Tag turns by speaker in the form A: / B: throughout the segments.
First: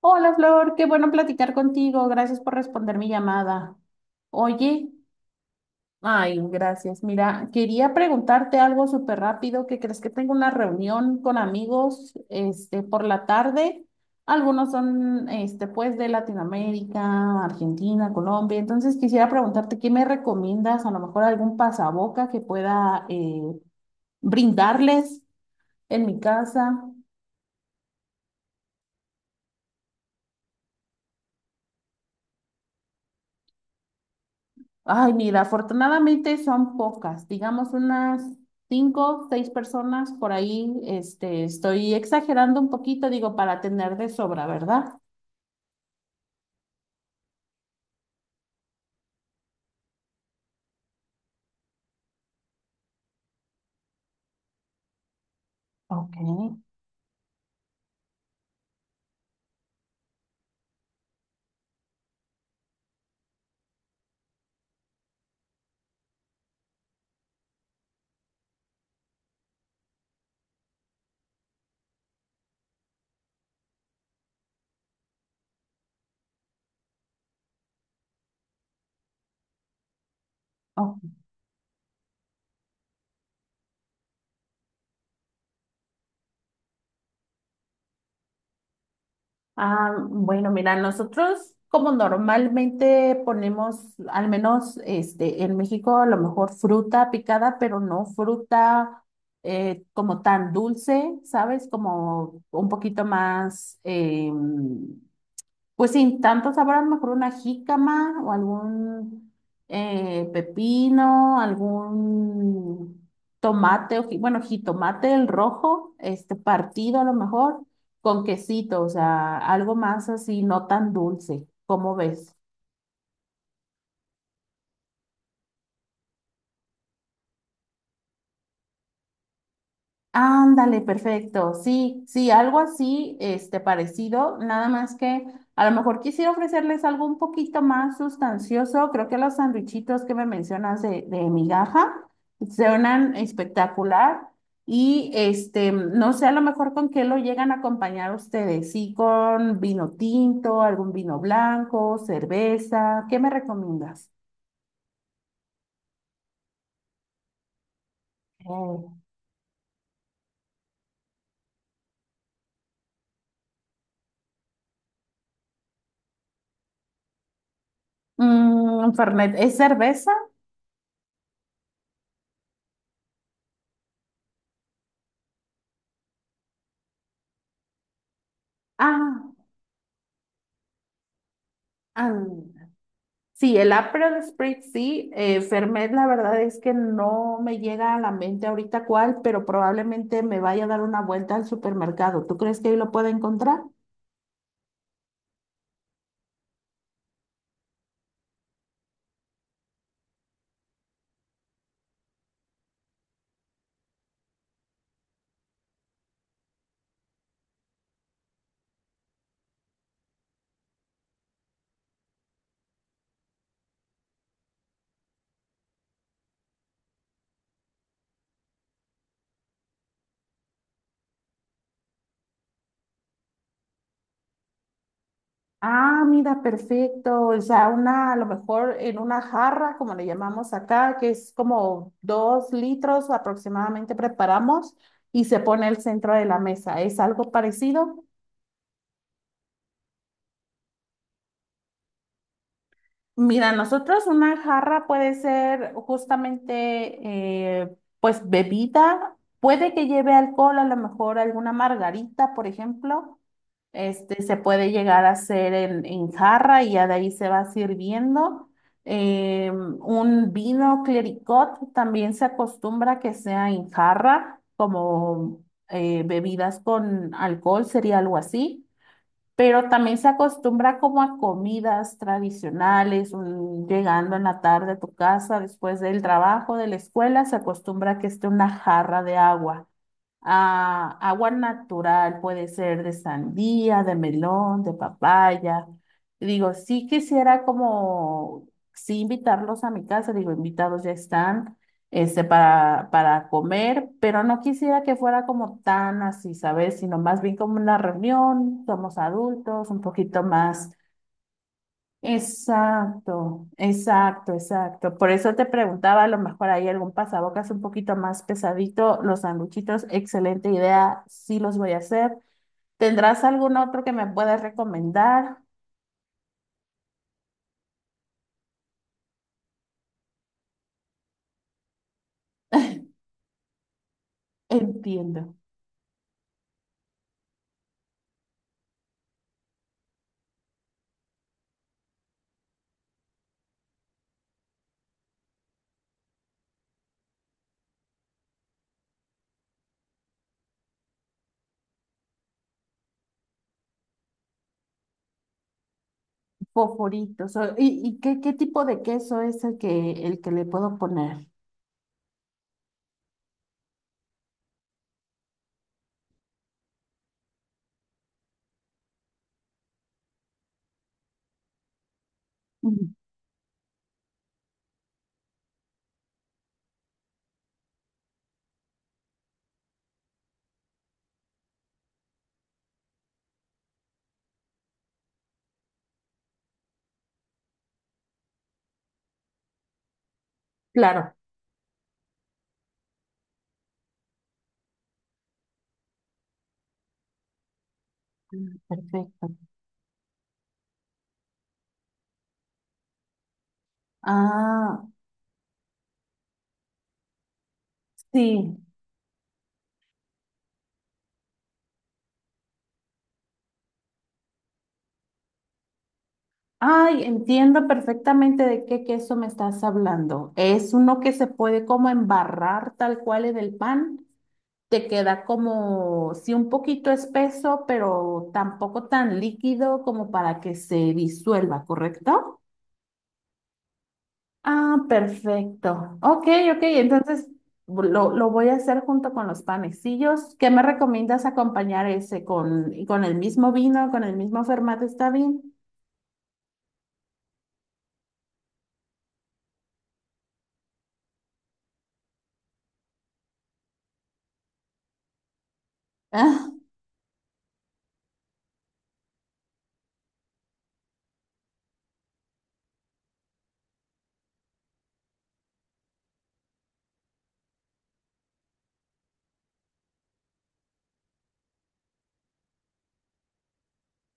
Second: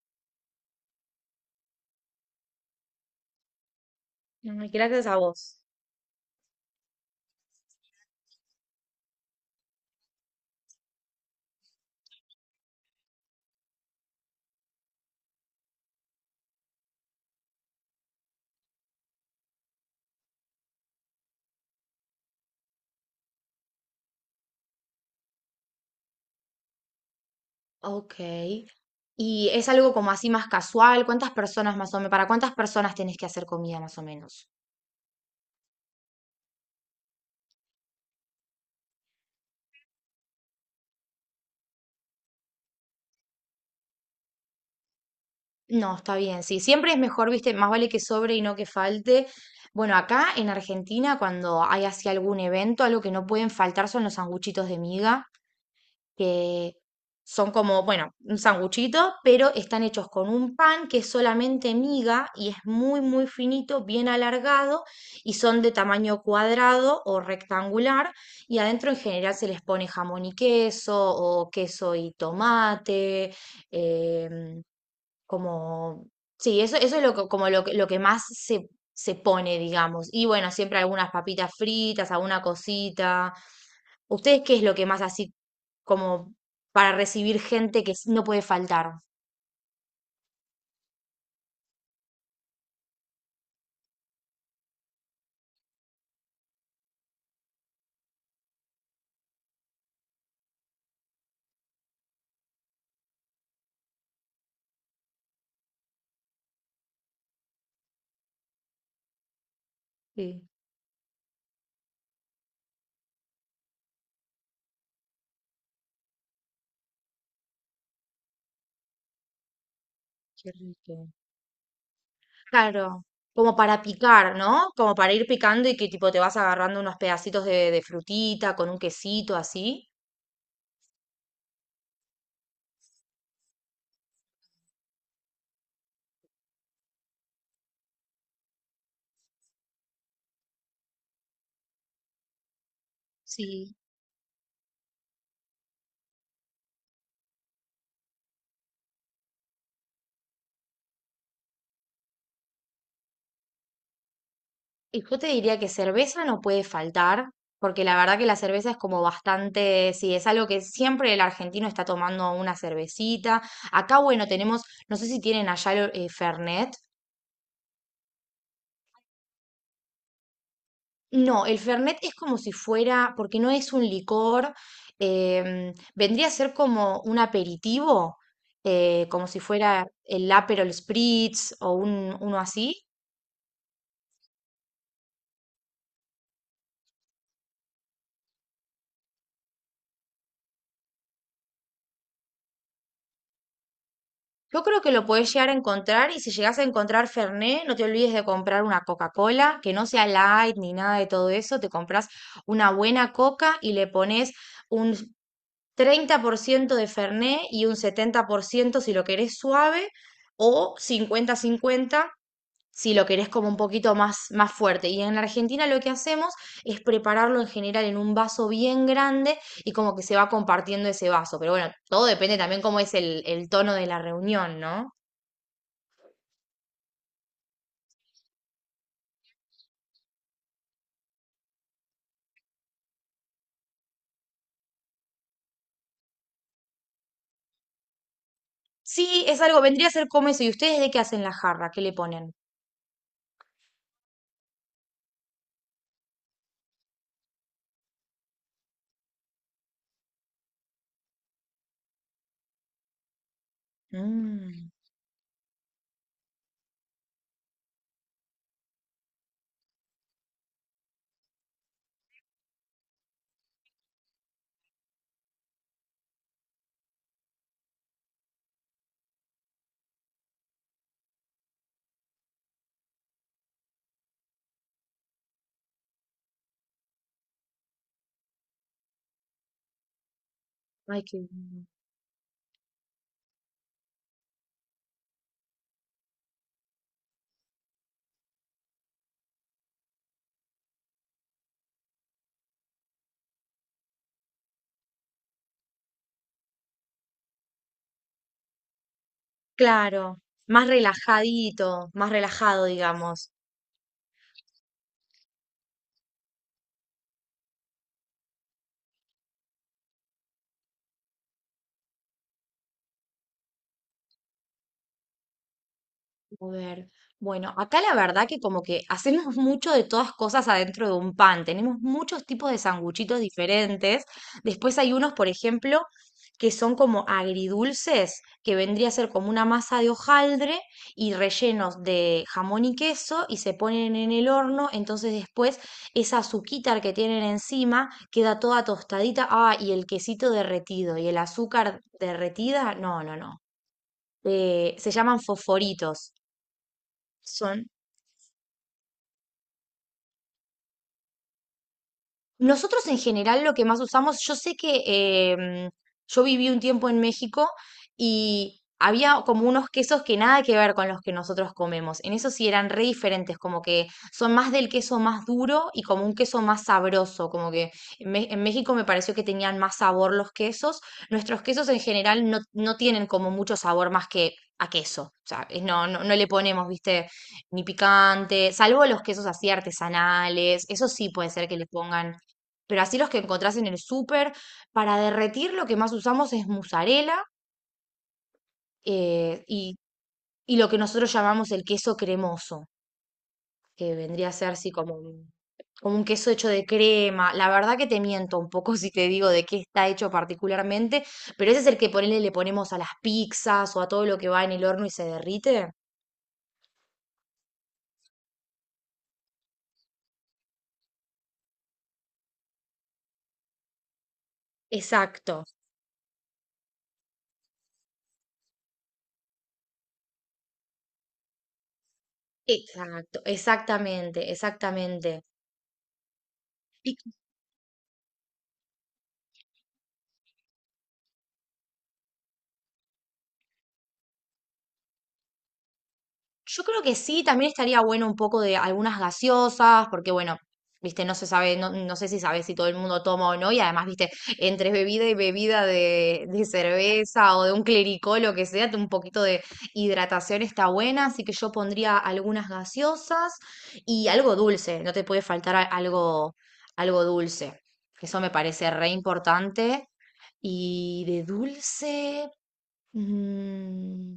A: Hola Flor, qué bueno platicar contigo. Gracias por responder mi llamada.
B: Ay,
A: Oye,
B: gracias a vos.
A: ay, gracias. Mira, quería preguntarte algo súper rápido. ¿Qué crees? Que tengo una reunión con amigos, este, por la tarde. Algunos son, este, pues de Latinoamérica, Argentina, Colombia. Entonces quisiera preguntarte, ¿qué me recomiendas? A lo mejor algún pasaboca que pueda brindarles en mi casa.
B: Ok. ¿Y es algo como así más casual? ¿Cuántas personas más o menos? ¿Para cuántas personas tenés que hacer comida más o menos?
A: Ay, mira, afortunadamente son pocas, digamos unas cinco, seis personas por ahí. Este, estoy exagerando un poquito, digo, para tener de sobra, ¿verdad?
B: No, está bien, sí. Siempre es mejor, viste, más vale que sobre y no que falte. Bueno, acá en Argentina, cuando hay así algún evento, algo que no pueden faltar son los sanguchitos de miga,
A: Ok,
B: que son como, bueno, un sanguchito, pero están hechos con un pan que es solamente miga y es muy, muy finito, bien alargado, y son de tamaño cuadrado o rectangular, y adentro en general se les pone jamón y queso o queso y tomate. em, Como, sí, eso es lo que, como lo que más se, se pone, digamos. Y bueno, siempre algunas
A: ok.
B: papitas fritas, alguna cosita. ¿Ustedes qué es lo que más así, como para recibir gente que no puede faltar?
A: Ah, bueno, mira, nosotros como normalmente ponemos, al menos este, en México, a lo mejor fruta picada, pero no fruta como tan dulce, ¿sabes? Como un poquito más, pues sin tanto sabor, mejor una jícama o algún
B: Sí,
A: pepino, algún tomate, o, bueno, jitomate el rojo, este partido a lo mejor, con quesito, o sea, algo más así,
B: qué
A: no tan
B: rico.
A: dulce. ¿Cómo ves?
B: Claro, como para picar, ¿no? Como para ir picando y que tipo te vas agarrando unos pedacitos de frutita con un quesito así.
A: Ándale, perfecto. Sí, sí, algo así, este, parecido, nada más que a lo mejor quisiera ofrecerles algo un poquito más sustancioso. Creo que los sandwichitos que me mencionas de migaja suenan
B: Sí.
A: espectacular. Y este, no sé, a lo mejor con qué lo llegan a acompañar ustedes. Sí, con vino tinto, algún vino blanco, cerveza. ¿Qué me recomiendas?
B: Y yo te diría que cerveza no puede faltar, porque la verdad que la cerveza es
A: Oh,
B: como bastante, sí, es algo que siempre el argentino está tomando una cervecita. Acá, bueno, tenemos, no sé si tienen allá el, Fernet.
A: mm, Fernet, ¿es cerveza?
B: No, el Fernet es como si fuera, porque no es un licor. Vendría a ser como un aperitivo, como
A: Ah,
B: si fuera el Aperol Spritz o un,
A: ah.
B: uno así.
A: Sí, el Aperol Spritz sí, Fernet la verdad es que no me llega a la mente ahorita cuál, pero probablemente me vaya a dar una vuelta al supermercado. ¿Tú crees que ahí lo pueda encontrar?
B: Yo creo que lo podés llegar a encontrar, y si llegás a encontrar Fernet, no te olvides de comprar una Coca-Cola, que no sea light ni nada de todo eso. Te compras una buena coca y le pones un 30% de Fernet y un 70% si lo querés suave, o 50-50 si lo querés como un poquito más, más fuerte. Y en Argentina lo que hacemos es prepararlo en general en un vaso bien grande, y como que se va compartiendo ese vaso. Pero bueno, todo depende también cómo es el tono de la reunión, ¿no?
A: Ah, mira, perfecto. O sea, una, a lo mejor en una jarra, como le llamamos acá, que es como dos litros aproximadamente preparamos y se pone el centro de la mesa. ¿Es algo parecido?
B: Sí, es algo, vendría a ser como eso. ¿Y ustedes de qué hacen la jarra? ¿Qué le ponen?
A: Mira, nosotros una jarra puede ser justamente, pues, bebida, puede que lleve alcohol, a lo mejor alguna margarita, por ejemplo, este, se
B: Mm.
A: puede llegar a hacer en jarra y ya de ahí se va sirviendo. Un vino clericot también se acostumbra que sea en jarra, como bebidas con alcohol, sería algo así, pero también se acostumbra como a comidas tradicionales, llegando en la tarde a tu casa después del trabajo, de la escuela, se acostumbra a que esté una jarra de agua. Ah,
B: Ay, qué
A: agua
B: bueno.
A: natural puede ser de sandía, de melón, de papaya. Digo, sí quisiera como, sí invitarlos a mi casa, digo, invitados ya están, este, para comer, pero no quisiera que fuera como tan así, ¿sabes? Sino más bien como una reunión, somos adultos, un
B: Claro,
A: poquito
B: más
A: más.
B: relajadito, más relajado, digamos.
A: Exacto, exacto, exacto. Por eso te preguntaba, a lo mejor hay algún pasabocas un poquito más pesadito, los sanduchitos, excelente idea, sí los voy a hacer. ¿Tendrás algún otro que me puedas recomendar?
B: A ver, bueno, acá la verdad que como que hacemos mucho de todas cosas adentro de un pan. Tenemos muchos tipos de sanguchitos diferentes. Después hay unos,
A: Entiendo,
B: por ejemplo, que son como agridulces, que vendría a ser como una masa de hojaldre y rellenos de jamón y queso, y se ponen en el horno. Entonces después esa azuquita que tienen encima queda toda tostadita. Ah, y el quesito derretido y el azúcar derretida. No, no, no. Se llaman fosforitos.
A: foforitos.
B: Son...
A: Y qué, qué tipo de queso es el que le puedo poner?
B: Nosotros en general lo que más usamos, yo sé que em, yo viví un tiempo en México y había como unos quesos que nada que ver con los que nosotros comemos. En eso sí eran re
A: Ujú.
B: diferentes, como que son más del queso más duro y como un queso más sabroso, como que en México me pareció que tenían más sabor los quesos. Nuestros quesos en general no tienen como mucho sabor más que a queso. O sea, no, no, no le ponemos, viste, ni picante, salvo los quesos así artesanales. Eso sí
A: Claro.
B: puede ser que le pongan, pero así los que encontrás en el súper. Para derretir lo que más usamos es mozzarella,
A: Mm, perfecto.
B: eh, y, y lo que nosotros llamamos el queso cremoso, que vendría a ser así
A: Ah,
B: como un queso hecho de crema. La verdad que te miento un
A: sí.
B: poco si te digo de qué está hecho particularmente, pero ese es el que ponele, le ponemos a las pizzas o a todo lo que va en el horno y se derrite.
A: Ay, entiendo perfectamente de qué queso me estás hablando. Es uno que se puede como embarrar tal cual en el pan. Te queda
B: Exacto,
A: como, sí, un poquito espeso, pero tampoco tan líquido como para que se disuelva, ¿correcto?
B: exacto, exactamente,
A: Ah,
B: exactamente.
A: perfecto. Ok, ok, entonces lo voy a hacer junto con los panecillos. ¿Qué me recomiendas acompañar ese con el mismo vino, con el mismo formato? ¿Está bien?
B: Yo creo que sí, también estaría bueno un poco de algunas gaseosas, porque bueno, viste, no se sabe, no, no sé si sabes si todo el mundo toma o no. Y además, viste, entre bebida y bebida de cerveza o de un clericó, lo que sea, un poquito de hidratación está buena, así que yo pondría algunas gaseosas y algo dulce, no te puede faltar algo, algo dulce, que eso me parece re importante. Y de dulce... mm,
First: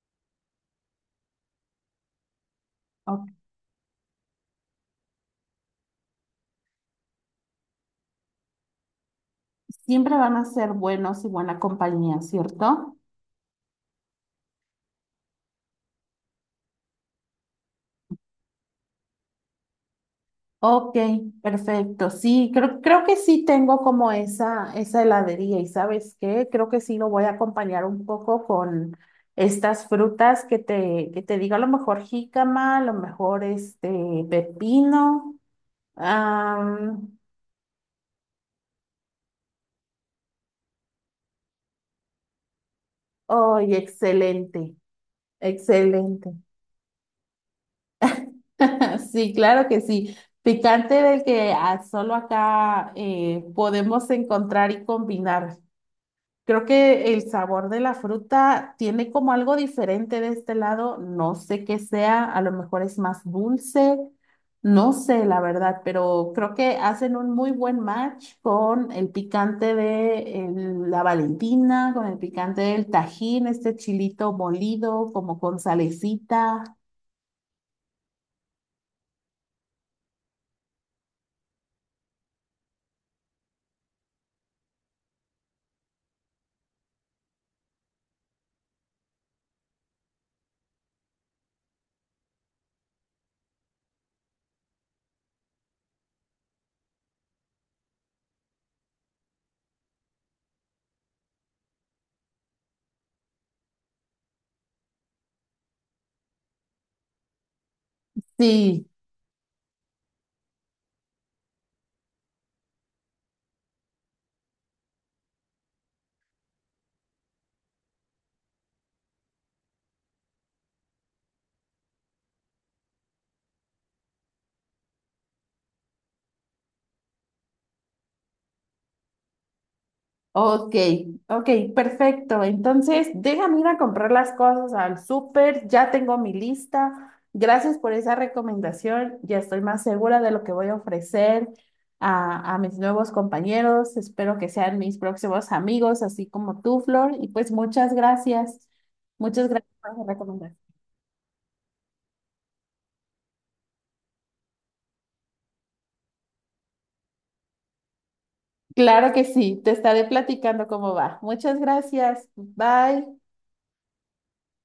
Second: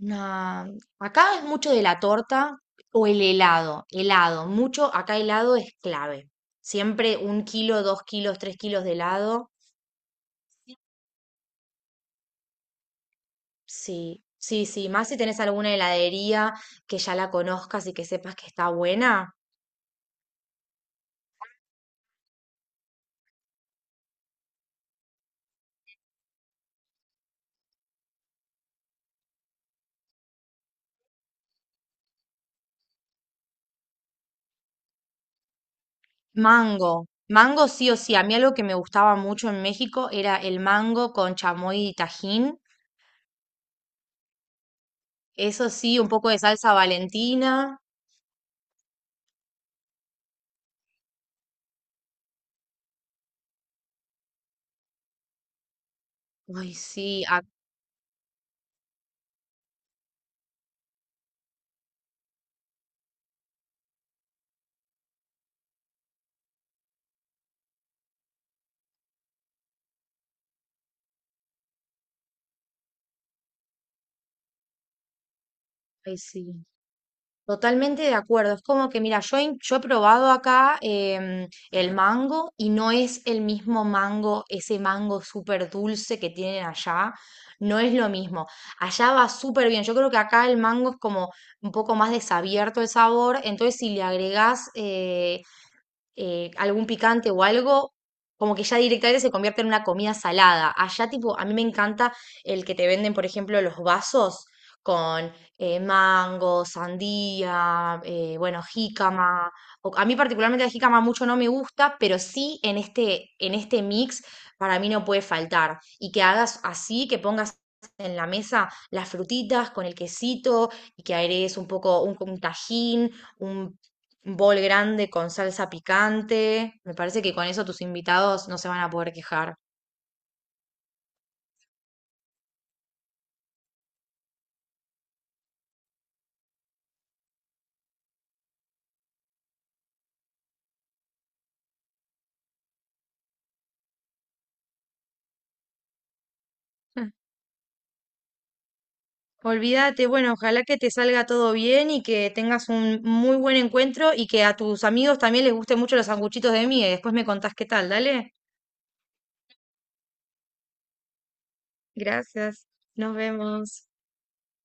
B: una... acá es mucho de la torta o
A: Ah,
B: el
A: ok.
B: helado. Helado, mucho, acá helado es clave. Siempre un kilo, dos kilos, tres kilos de helado.
A: Siempre van a ser buenos y buena compañía, ¿cierto?
B: Sí, sí, sí. Más si tenés alguna heladería que ya la conozcas y que sepas que está buena.
A: Ok, perfecto. Sí, creo, creo que sí tengo como esa heladería y ¿sabes qué? Creo que sí lo voy a acompañar un poco con estas frutas que te digo, a lo mejor jícama, a lo mejor este pepino.
B: Mango.
A: Am,
B: Mango sí o sí. A mí algo que me gustaba mucho en México era el mango con chamoy y tajín.
A: ¡ay, excelente!
B: Eso sí, un poco
A: Excelente.
B: de salsa Valentina.
A: Sí, claro que sí. Picante del que ah, solo acá podemos encontrar y combinar. Creo
B: Ay,
A: que el
B: sí,
A: sabor de la fruta tiene como algo diferente de este lado. No sé qué sea, a lo mejor es más dulce, no sé la verdad, pero creo que hacen un muy buen match con el picante de la Valentina, con el picante del Tajín, este chilito molido, como con
B: ay, sí.
A: salecita.
B: Totalmente de acuerdo. Es como que, mira, yo, yo he probado acá el mango, y no es el mismo mango, ese mango súper dulce que tienen allá. No es lo mismo. Allá va súper bien. Yo creo que acá el mango es como un poco más desabierto el sabor. Entonces, si le agregás algún picante o algo, como que ya directamente se convierte en una comida salada. Allá, tipo, a mí me encanta el que te venden, por ejemplo, los vasos con mango, sandía, bueno,
A: Sí,
B: jícama. A mí particularmente la jícama mucho no me gusta, pero sí en este mix para mí no puede faltar. Y que hagas así, que pongas en la mesa las frutitas con el quesito, y que agregues un poco un tajín, un bol grande con salsa picante. Me parece que con eso tus invitados no se van a poder quejar.
A: ok, ok, perfecto. Entonces, déjame ir a comprar las cosas al súper, ya tengo mi lista. Gracias por esa recomendación, ya estoy más segura de lo que voy a ofrecer a mis nuevos compañeros. Espero que sean mis próximos amigos, así como tú,
B: Mm.
A: Flor. Y pues muchas gracias por esa
B: Olvídate, bueno,
A: recomendación.
B: ojalá que te salga todo bien y que tengas un muy buen encuentro y que a tus amigos también les gusten mucho los sanguchitos de miga, y después me contás qué tal, dale.
A: Claro que sí, te estaré platicando cómo va. Muchas gracias,
B: Gracias,
A: bye.
B: nos vemos.